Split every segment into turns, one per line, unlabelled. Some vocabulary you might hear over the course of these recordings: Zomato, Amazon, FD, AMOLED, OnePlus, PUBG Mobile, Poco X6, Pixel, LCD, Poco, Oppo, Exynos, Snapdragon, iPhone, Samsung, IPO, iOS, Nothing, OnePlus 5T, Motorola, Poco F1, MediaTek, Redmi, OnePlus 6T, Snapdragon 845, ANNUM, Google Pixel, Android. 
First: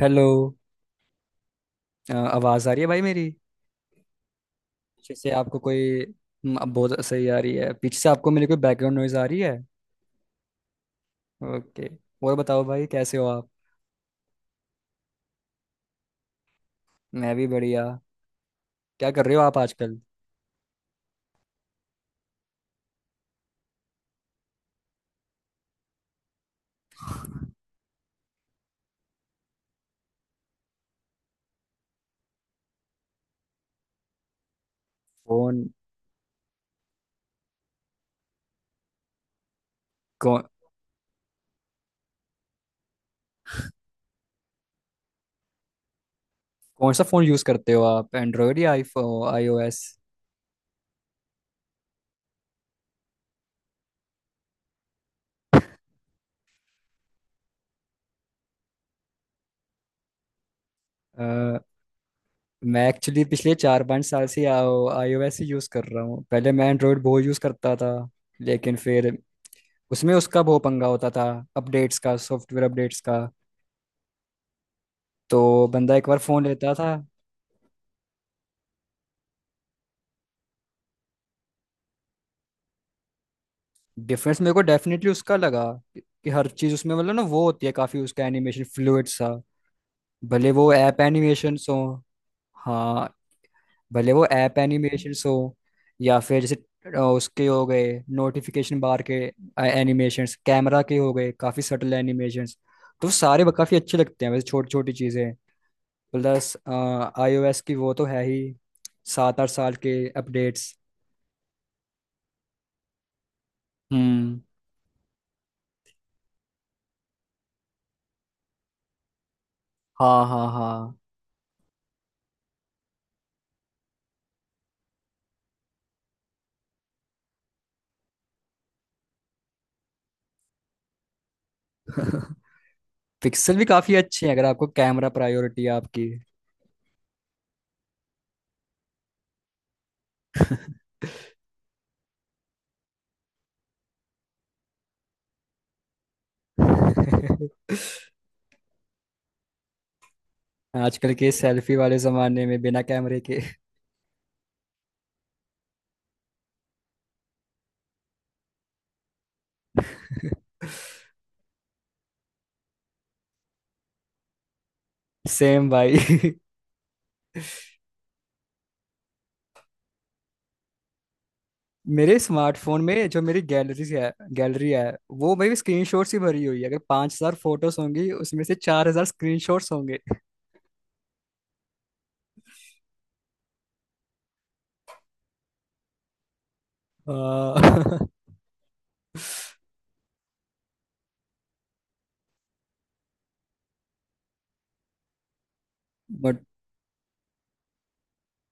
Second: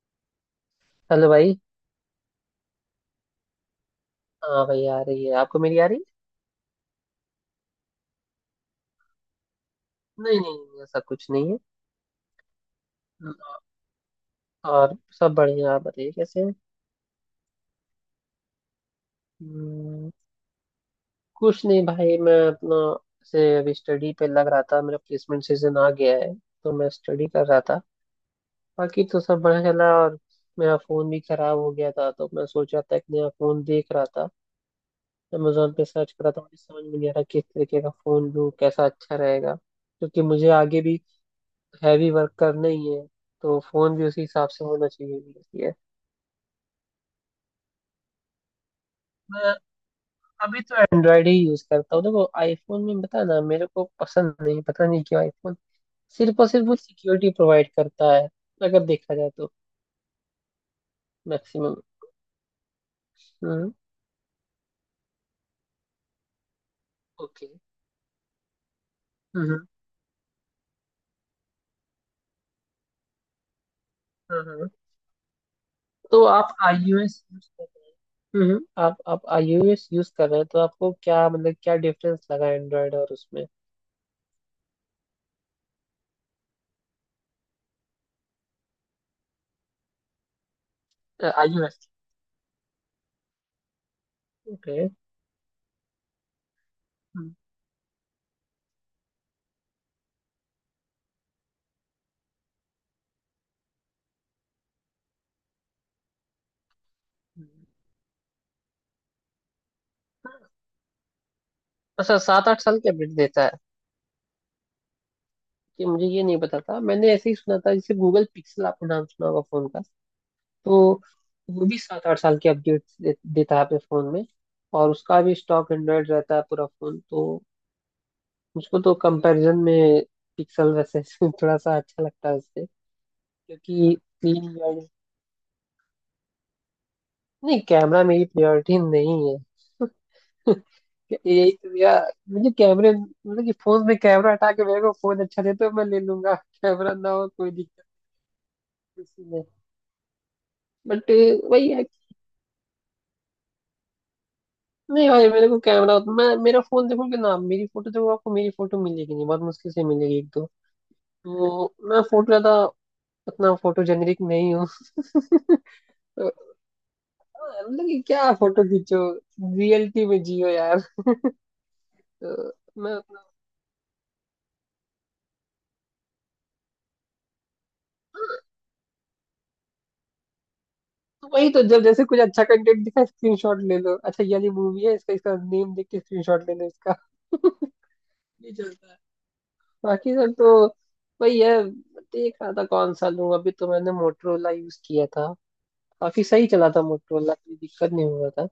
Hello.
Hello भाई।
आवाज़ आ रही है भाई मेरी?
हाँ भाई आ
पीछे
रही
से
है,
आपको
आपको मेरी आ रही
कोई...
है।
अब बहुत सही आ रही है। पीछे से आपको मेरी कोई बैकग्राउंड नॉइज आ रही है?
नहीं नहीं ऐसा कुछ नहीं है।
ओके। और बताओ भाई, कैसे हो आप?
और सब बढ़िया, आप बताइए कैसे हैं।
मैं भी बढ़िया। क्या कर रहे हो आप आजकल?
हम्म, कुछ नहीं भाई मैं अपना से अभी स्टडी पे लग रहा था, मेरा प्लेसमेंट सीजन आ गया है तो मैं स्टडी कर रहा था। बाकी तो सब बढ़िया चला, और मेरा फ़ोन भी ख़राब हो गया था तो मैं सोचा था एक नया फ़ोन देख रहा था।
फोन?
अमेजोन पे सर्च करा था, मुझे समझ में नहीं आ रहा किस तरीके का फ़ोन लूँ कैसा अच्छा रहेगा, क्योंकि
कौन
मुझे आगे भी हैवी वर्क करना ही है। तो फोन भी उसी हिसाब से होना चाहिए भी है।
कौन सा फ़ोन यूज़ करते हो आप, एंड्रॉयड या आईफोन
मैं
आईओएस
अभी तो एंड्रॉयड ही यूज करता हूँ, देखो आईफोन में बता ना, मेरे को पसंद नहीं, पता नहीं क्यों आईफोन सिर्फ और सिर्फ वो सिक्योरिटी प्रोवाइड करता है अगर देखा जाए तो,
अ,
मैक्सिमम।
मैं एक्चुअली पिछले
हम्म।
चार पाँच साल से iOS ही यूज़ कर रहा हूँ। पहले मैं एंड्रॉयड बहुत यूज़
ओके।
करता था। लेकिन फिर
हम्म।
उसमें उसका बहुत पंगा होता था, अपडेट्स का, सॉफ्टवेयर अपडेट्स का।
हम्म।
तो बंदा एक बार
तो
फ़ोन
आप
लेता था।
iOS यूज कर रहे हैं। हम्म, आप iOS यूज कर रहे हैं तो आपको क्या मतलब, क्या डिफरेंस लगा एंड्रॉयड और उसमें।
डिफरेंस मेरे को डेफिनेटली उसका लगा कि हर चीज उसमें, मतलब ना वो होती है काफी, उसका एनिमेशन फ्लूइड सा। भले वो ऐप एनिमेशन हो।
iOS।
हाँ। भले वो ऐप
ओके।
एनिमेशन हो, या फिर जैसे
हम्म।
उसके हो गए नोटिफिकेशन बार के एनिमेशंस, कैमरा के हो गए, काफी सटल एनिमेशंस। तो सारे काफी अच्छे लगते हैं वैसे, छोटी छोटी चीजें। प्लस iOS
हम्म।
की वो तो है ही, सात आठ साल के अपडेट्स।
अच्छा, 7 8 साल की अपडेट देता है,
हम्म।
कि मुझे ये नहीं पता था, मैंने ऐसे ही सुना था, जैसे गूगल पिक्सल आपने नाम सुना होगा फोन का।
हाँ हाँ
तो
हाँ।
वो भी 7 8 साल की देता है अपने फोन में, और उसका भी स्टॉक एंड्रॉयड रहता है पूरा फोन तो। मुझको तो कंपैरिजन में पिक्सल वैसे थोड़ा सा अच्छा लगता है उससे,
पिक्सल भी काफी
क्योंकि
अच्छे हैं अगर आपको
क्लीन।
कैमरा प्रायोरिटी है आपकी।
नहीं, कैमरा मेरी प्रायोरिटी नहीं है। यही तो भैया मुझे कैमरे मतलब कि फोन में कैमरा हटा के मेरे को फोन अच्छा दे तो मैं ले लूंगा। कैमरा ना हो कोई दिक्कत किसी में। बट
आजकल के
वही
सेल्फी
है।
वाले जमाने में बिना कैमरे के!
नहीं भाई, मेरे को कैमरा, मैं, मेरा फोन देखोगे ना, मेरी फोटो देखो, आपको मेरी फोटो मिलेगी नहीं, बहुत मुश्किल से मिलेगी एक दो। तो मैं फोटो ज्यादा, उतना फोटो जेनरिक नहीं हूँ।
सेम भाई।
तो मतलब कि क्या फोटो खींचो, रियलिटी में जियो यार।
मेरे
तो
स्मार्टफोन
मैं
में जो
उतना-
मेरी गैलरी है, गैलरी है, वो भाई स्क्रीनशॉट ही भरी हुई है। अगर 5,000 फोटोज होंगी उसमें से 4,000 स्क्रीनशॉट्स होंगे।
तो वही तो, जब जैसे कुछ अच्छा कंटेंट दिखा स्क्रीनशॉट ले लो, अच्छा ये वाली मूवी है इसका इसका नेम देख के स्क्रीनशॉट ले लो इसका।
आ,
ये चलता है बाकी सब तो। वही है, देख रहा था कौन सा लूं, अभी तो मैंने मोटरोला यूज किया था, काफी
मट,
सही चला था मोटरोला, कोई दिक्कत नहीं हुआ था।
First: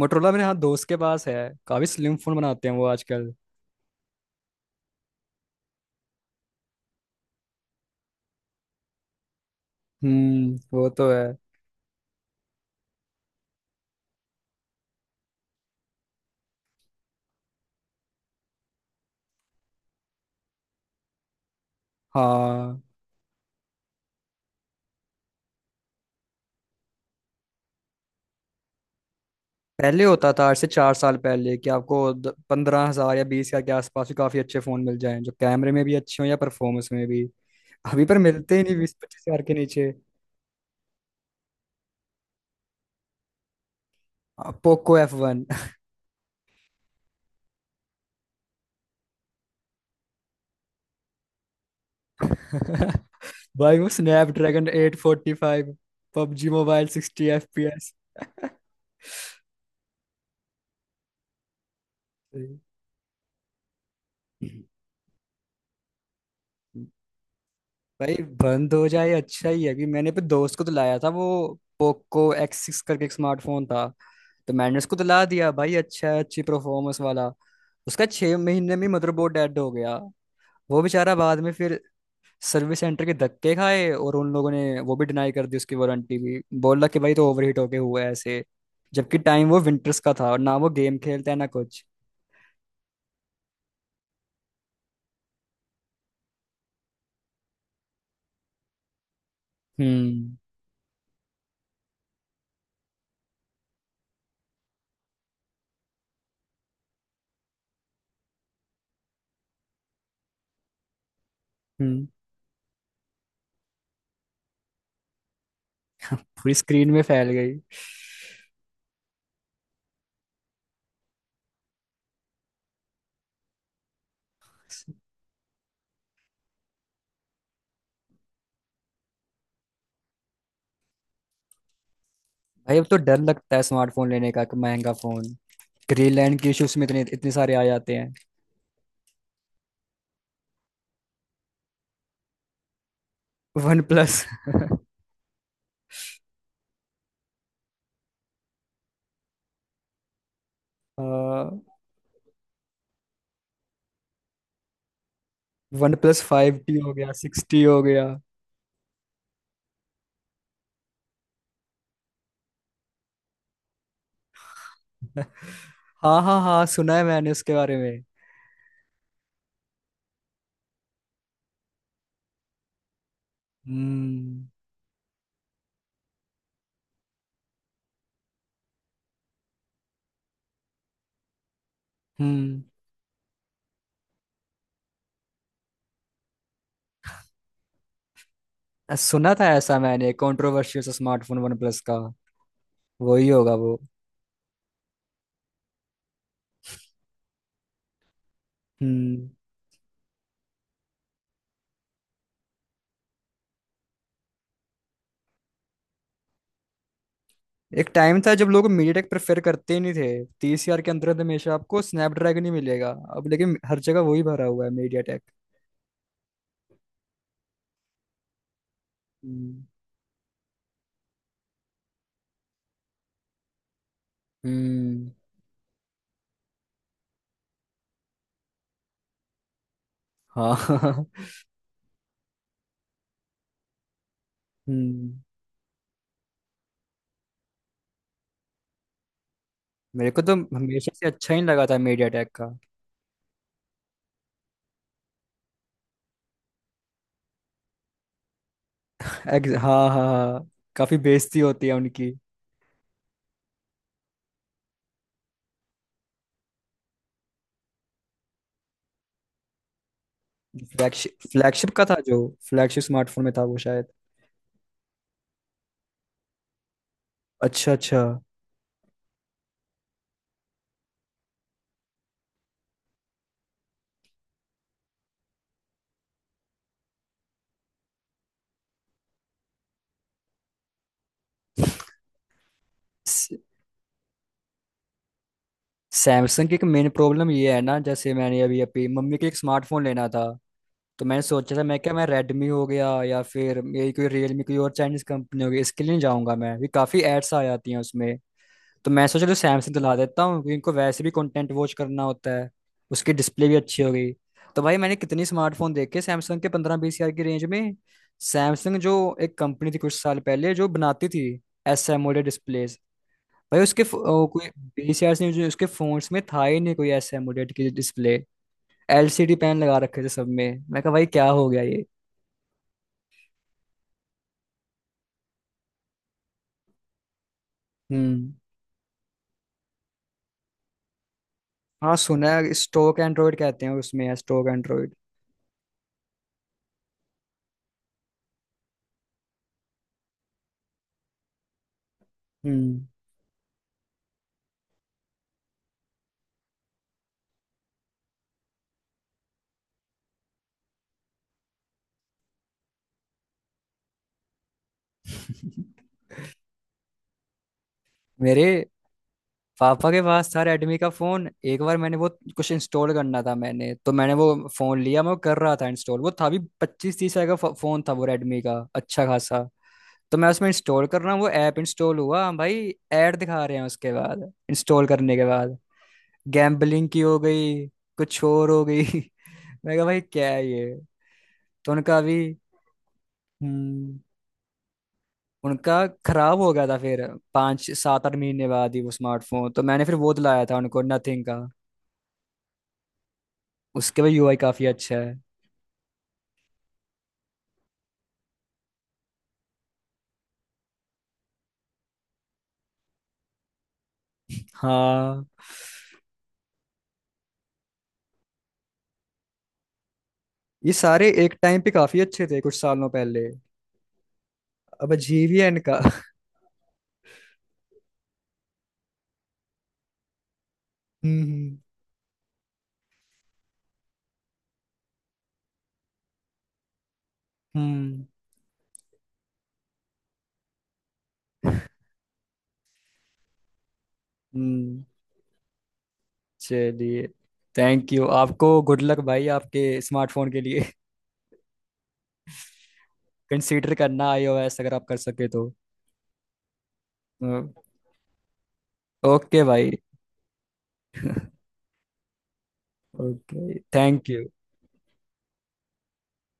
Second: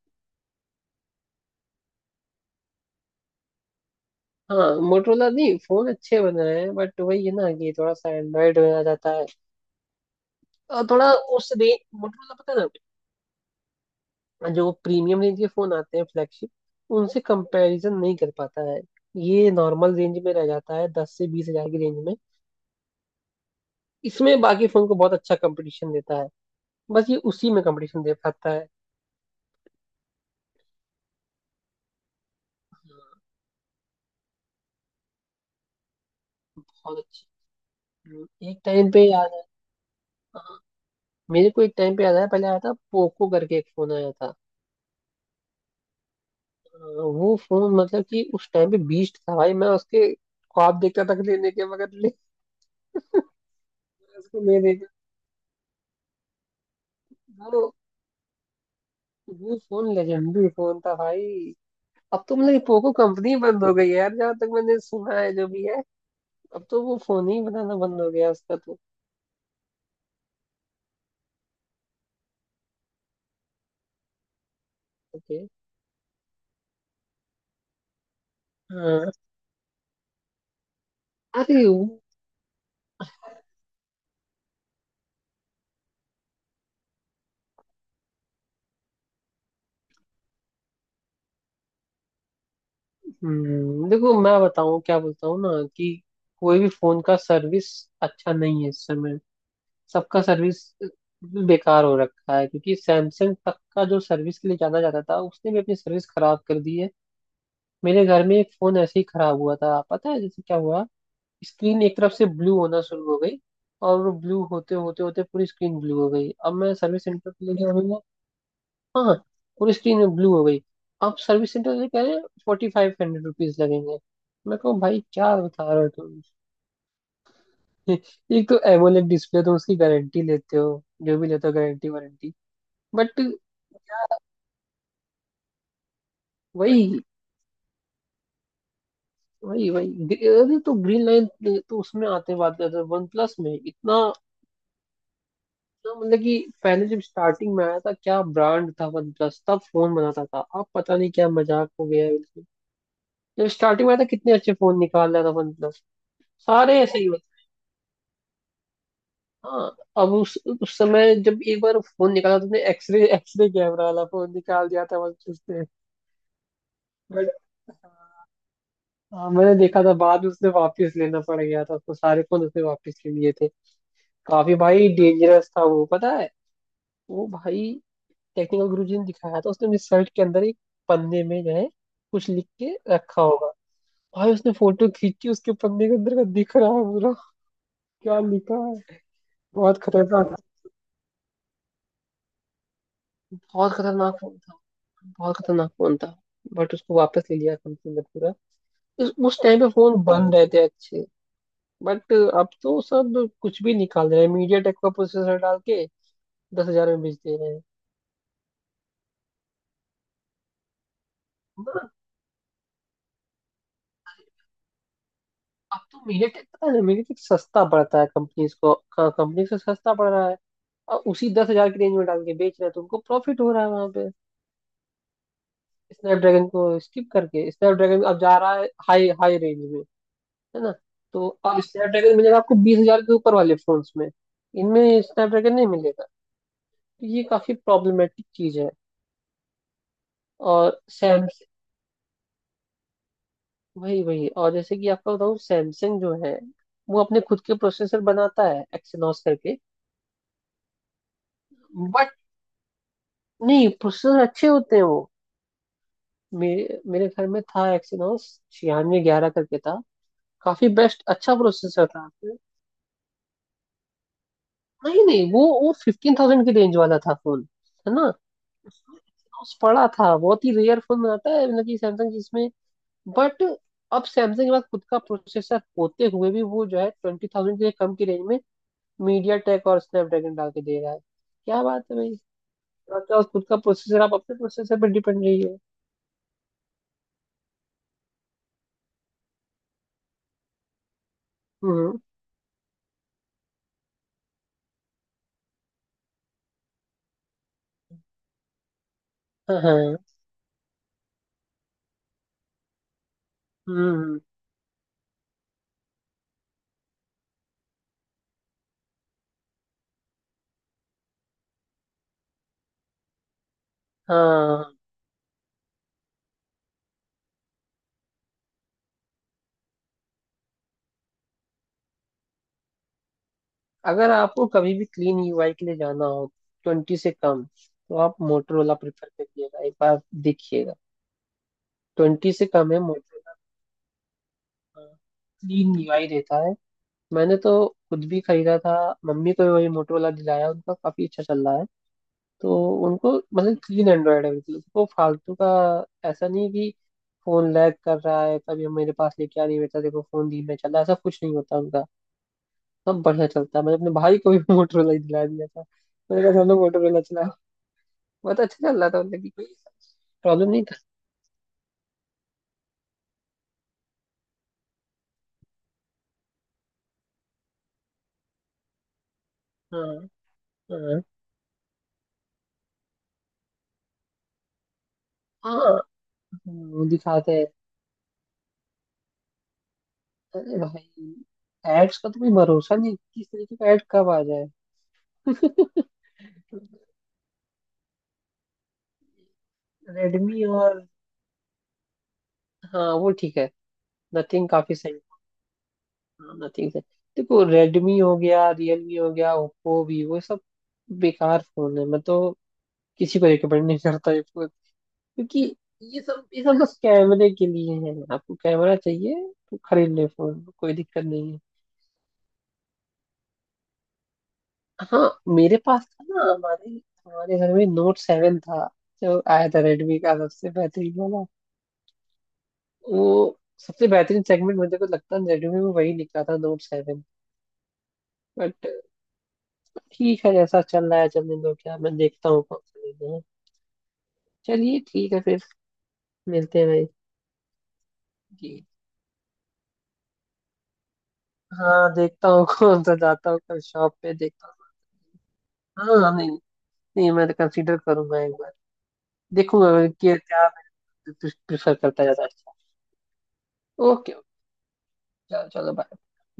मोटरोला मेरे, हाँ, दोस्त के पास है। काफी स्लिम फोन बनाते हैं वो आजकल।
हाँ मोटरोला, नहीं फोन अच्छे बन रहे हैं बट वही है ना कि थोड़ा सा एंड्रॉइड में आ जाता है,
हम्म,
और
वो तो
थोड़ा
है।
उस रेंज मोटरोला, पता है ना जो प्रीमियम रेंज के फोन आते हैं फ्लैगशिप, उनसे कंपैरिजन नहीं कर पाता है, ये नॉर्मल रेंज में रह जाता है 10 से 20 हजार की रेंज में।
हाँ,
इसमें बाकी फोन को बहुत अच्छा कंपटीशन देता है, बस ये उसी में कंपटीशन दे पाता है।
पहले होता था, आज से चार साल पहले, कि आपको पंद्रह
हाँ,
हजार या 20,000 के आसपास भी काफी अच्छे फोन मिल जाएं जो कैमरे में भी अच्छे हों या परफॉर्मेंस
बहुत
में भी।
अच्छी।
अभी पर मिलते
एक
ही नहीं
टाइम
बीस
पे
पच्चीस
याद है।
हजार के नीचे।
हाँ, मेरे को एक टाइम पे याद है, पहले आया था पोको करके एक फोन आया था।
Poco F1!
वो फोन मतलब कि उस टाइम पे बीस्ट था भाई, मैं उसके ख्वाब देखता था कि लेने के मगर ले।
भाई वो
मैं उसको ले
स्नैपड्रैगन
देखा।
845, पबजी मोबाइल सिक्सटी एफ
वो
पी एस
वो फोन लेजेंडरी फोन था भाई। अब तो मतलब पोको कंपनी बंद हो गई है यार, जहाँ तक मैंने सुना है जो भी है। अब तो वो फोन ही बनाना बंद हो
भाई
गया उसका
बंद
तो।
हो जाए अच्छा ही है। अभी मैंने पे दोस्त को तो लाया था वो, पोको X6 करके एक स्मार्टफोन था। तो मैंने उसको तो ला
ओके।
दिया, भाई अच्छा है, अच्छी परफॉर्मेंस वाला। उसका 6 महीने में
हाँ।
मदरबोर्ड डेड हो गया। वो बेचारा बाद में
अरे
फिर
वो-
सर्विस सेंटर के धक्के खाए, और उन लोगों ने वो भी डिनाई कर दी, उसकी वारंटी भी, बोला कि भाई तो ओवरहीट होके हुआ है ऐसे। जबकि टाइम वो विंटर्स का था, और ना वो गेम खेलता है ना कुछ।
देखो मैं बताऊँ क्या बोलता हूँ ना, कि कोई भी फोन का सर्विस अच्छा नहीं है इस समय। सबका
हम्म।
सर्विस बेकार हो रखा है, क्योंकि सैमसंग तक का जो सर्विस के लिए जाना जाता था उसने भी अपनी सर्विस खराब कर दी है। मेरे घर में एक फोन ऐसे ही खराब हुआ था, पता है जैसे क्या हुआ, स्क्रीन एक
हम्म।
तरफ से ब्लू होना शुरू हो गई और वो ब्लू होते होते होते पूरी स्क्रीन ब्लू हो गई,
पूरी
अब मैं
स्क्रीन में
सर्विस
फैल
सेंटर पे
गई?
लेके आऊंगा। हाँ, पूरी स्क्रीन ब्लू हो गई। अब सर्विस सेंटर से कह रहे हैं 4500 रुपीज लगेंगे, मैं कहूँ भाई क्या बता रहे हो तुम। एक तो एमोलेड डिस्प्ले तो उसकी गारंटी लेते हो, जो भी लेते हो गारंटी वारंटी।
भाई अब तो डर
बट
लगता है स्मार्टफोन लेने का, कि महंगा फोन ग्रीनलैंड के इश्यूज में इतने
वही
इतने सारे आ जाते हैं।
वही वही अरे तो ग्रीन लाइन। तो उसमें आते बात कर वन प्लस में
वन
इतना
प्लस।
इतना मतलब कि पहले जब स्टार्टिंग में आया था, क्या ब्रांड था वन प्लस, तब फोन बनाता था, अब पता नहीं क्या मजाक हो गया है बिल्कुल। जब स्टार्टिंग में आया था कितने अच्छे फोन निकाल रहा था वन प्लस,
OnePlus 5T
सारे
हो
ऐसे ही
गया,
होते।
6T हो गया।
हाँ, अब उस समय जब एक बार फोन निकाला तो उसने एक्सरे एक्सरे कैमरा वाला फोन निकाल दिया था वन प्लस ने।
हाँ हाँ हाँ, सुना है
बट
मैंने उसके बारे में।
हाँ, मैंने देखा था बाद में उसने वापस लेना पड़ गया था उसको, सारे फोन उसने वापस ले लिए थे।
हम्म।
काफी भाई डेंजरस था वो, पता है वो भाई। टेक्निकल गुरु जी ने दिखाया था, उसने मेरे शर्ट के अंदर एक पन्ने में जो है कुछ लिख
हम्म,
के रखा होगा, भाई उसने फोटो खींची, उसके पन्ने के अंदर का दिख रहा है पूरा, क्या लिखा है।
सुना था
बहुत
ऐसा मैंने,
खतरनाक।
कंट्रोवर्शियल सा स्मार्टफोन वन प्लस का। वही होगा
बहुत
वो।
खतरनाक फोन था। बहुत खतरनाक फोन था। बट उसको वापस ले लिया कंपनी ने पूरा। उस
हम्म।
उस टाइम पे फोन बन रहे थे अच्छे। बट अब तो सब कुछ भी निकाल रहे हैं मीडिया टेक का प्रोसेसर डाल के, 10 हजार में बेच दे रहे
एक टाइम था जब लोग मीडियाटेक प्रेफर करते ही नहीं थे, 30,000 के अंदर हमेशा आपको
हैं।
स्नैपड्रैगन ही मिलेगा। अब लेकिन हर जगह वही भरा हुआ है, मीडियाटेक।
अब तो मीडियाटेक, पता है मीडियाटेक सस्ता पड़ता है कंपनीज को, कंपनी से सस्ता पड़ रहा है, और उसी 10 हजार की रेंज में डाल के बेच रहे हैं तो उनको प्रॉफिट हो रहा है वहां पे।
हम्म।
स्नैपड्रैगन को स्किप करके स्नैपड्रैगन अब जा रहा है हाई हाई रेंज में, है ना।
हाँ।
तो अब स्नैपड्रैगन मिलेगा आपको 20 हजार के ऊपर वाले फोन्स में, इनमें
हम्म।
स्नैपड्रैगन नहीं मिलेगा। तो ये काफी प्रॉब्लमेटिक चीज है।
मेरे को तो
और
हमेशा से अच्छा ही
सैमसंग,
लगा था मीडिया टेक का।
वही वही और जैसे कि आपको बताऊँ, सैमसंग जो है वो अपने खुद के प्रोसेसर बनाता है एक्सिनॉस करके।
हाँ हाँ हाँ। काफी बेइज्जती होती है उनकी।
नहीं प्रोसेसर अच्छे होते हैं वो। मेरे मेरे घर में था एक्सिनोस 9611 करके था, काफी बेस्ट
फ्लैगशिप,
अच्छा
फ्लैगशिप का
प्रोसेसर
था
था
जो,
उसमें।
फ्लैगशिप स्मार्टफोन में था वो शायद।
नहीं नहीं वो 15,000 की रेंज वाला था फोन,
अच्छा
है
अच्छा।
ना। उसमें Exynos पड़ा था, बहुत ही रेयर फोन आता है मतलब कि सैमसंग जिसमें। बट अब सैमसंग के पास खुद का प्रोसेसर होते हुए भी वो जो है 20,000 से कम की रेंज में मीडिया टेक और स्नैपड्रैगन डाल के दे रहा है। क्या बात है भाई, आपके पास खुद का प्रोसेसर आप अपने प्रोसेसर पर डिपेंड रही हो।
सैमसंग की एक मेन प्रॉब्लम ये है ना, जैसे मैंने अभी अभी मम्मी के एक स्मार्टफोन लेना था। तो मैंने सोचा था मैं क्या,
हम्म।
मैं रेडमी हो गया या फिर यही कोई रियलमी, कोई और चाइनीज कंपनी हो गई, इसके लिए नहीं जाऊंगा। मैं भी काफी एड्स आ जाती हैं उसमें। तो मैं सोच रहा
हाँ
सैमसंग दिला
हाँ।
देता हूँ, क्योंकि इनको वैसे भी कंटेंट वॉच करना होता है। उसकी डिस्प्ले भी अच्छी हो गई।
हम्म।
तो भाई मैंने कितनी स्मार्टफोन देखे सैमसंग के, 15-20 हजार की रेंज में। सैमसंग जो एक कंपनी थी कुछ साल पहले, जो बनाती थी S AMOLED डिस्प्लेज, भाई उसके कोई
हाँ।
20,000 से जो उसके फोन्स में था ही नहीं कोई S AMOLED की डिस्प्ले। LCD पैन लगा रखे थे सब में, मैं कहा भाई क्या हो गया ये!
अगर आपको कभी भी क्लीन यूआई के लिए जाना हो 20 से कम, तो आप
हम्म।
मोटरोला प्रेफर करिएगा एक बार, देखिएगा।
हाँ, सुना
20 से
है
कम है
स्टोक
मोटरोला,
एंड्रॉइड कहते हैं उसमें, है स्टोक एंड्रॉइड।
क्लीन यूआई देता है। मैंने तो खुद भी खरीदा था, मम्मी को भी वही मोटरोला दिलाया, उनका काफी अच्छा चल रहा है तो।
हम्म।
उनको मतलब क्लीन एंड्रॉयड है बिल्कुल, उनको फालतू का, ऐसा नहीं कि फोन लैग कर रहा है तभी हम मेरे पास लेके आ, नहीं बेटा देखो फोन धीमे चल रहा है, ऐसा कुछ नहीं होता उनका। सब बढ़िया चलता है, मैंने अपने भाई को भी मोटरोला ही दिला दिया था। मैंने कहा सामने मोटरोला चला, बहुत
मेरे
अच्छा चल रहा था मतलब कि कोई
पापा के पास था
प्रॉब्लम नहीं था।
रेडमी का फोन। एक बार मैंने वो कुछ इंस्टॉल करना था, मैंने तो मैंने वो फोन लिया, मैं वो कर रहा था इंस्टॉल। वो था भी 25-30 हजार का फोन था वो, रेडमी का अच्छा खासा।
हाँ।
तो मैं उसमें इंस्टॉल
हाँ।
कर रहा हूँ वो ऐप, इंस्टॉल हुआ, हाँ भाई ऐड दिखा रहे हैं उसके बाद, इंस्टॉल करने के
हाँ।
बाद।
हाँ,
गैम्बलिंग की हो
दिखाते हैं।
गई, कुछ और हो गई। मैं कहा भाई क्या है
अरे
ये!
भाई,
तो उनका
एड्स का
अभी...
तो कोई भरोसा नहीं, किस तरीके का एड
हम्म।
कब आ जाए।
उनका खराब हो गया था फिर, पाँच सात आठ महीने बाद ही वो स्मार्टफोन। तो मैंने फिर वो दिलाया
रेडमी
था उनको,
और,
नथिंग का।
हाँ वो ठीक है।
उसके भी UI
नथिंग
काफी
काफी
अच्छा
सही।
है।
हाँ नथिंग सही। देखो रेडमी हो गया, रियलमी हो गया, ओप्पो वीवो सब बेकार फोन है, मैं तो किसी को रिकमेंड नहीं करता,
हाँ,
क्योंकि ये सब बस कैमरे के लिए है, आपको कैमरा चाहिए तो खरीद ले फोन
ये
कोई दिक्कत
सारे
नहीं
एक
है।
टाइम पे काफी अच्छे थे कुछ सालों पहले। अब
हाँ मेरे
GVN का।
पास था ना, हमारे हमारे घर में Note 7 था, जो आया था रेडमी का सबसे बेहतरीन वाला।
हम्म।
वो सबसे बेहतरीन सेगमेंट मुझे को लगता है रेडमी में वही निकला था, Note 7।
हम्म।
बट ठीक है, जैसा चल रहा है चलने दो, क्या मैं देखता हूँ कौन सा लेना है। चलिए
हम्म,
ठीक है फिर, मिलते हैं भाई।
चलिए। थैंक यू, आपको
जी।
गुड लक भाई आपके स्मार्टफोन के लिए।
हाँ देखता हूँ कौन सा, जाता हूँ कल
कंसीडर
शॉप
करना
पे देखता
iOS, अगर आप कर सके तो।
हूँ। हाँ नहीं, नहीं मैं तो कंसीडर करूंगा एक बार,
ओके भाई।
देखूंगा कि क्या प्रेफर करता है ज्यादा अच्छा।
Okay, thank
okay okay,
you.
चलो चलो bye।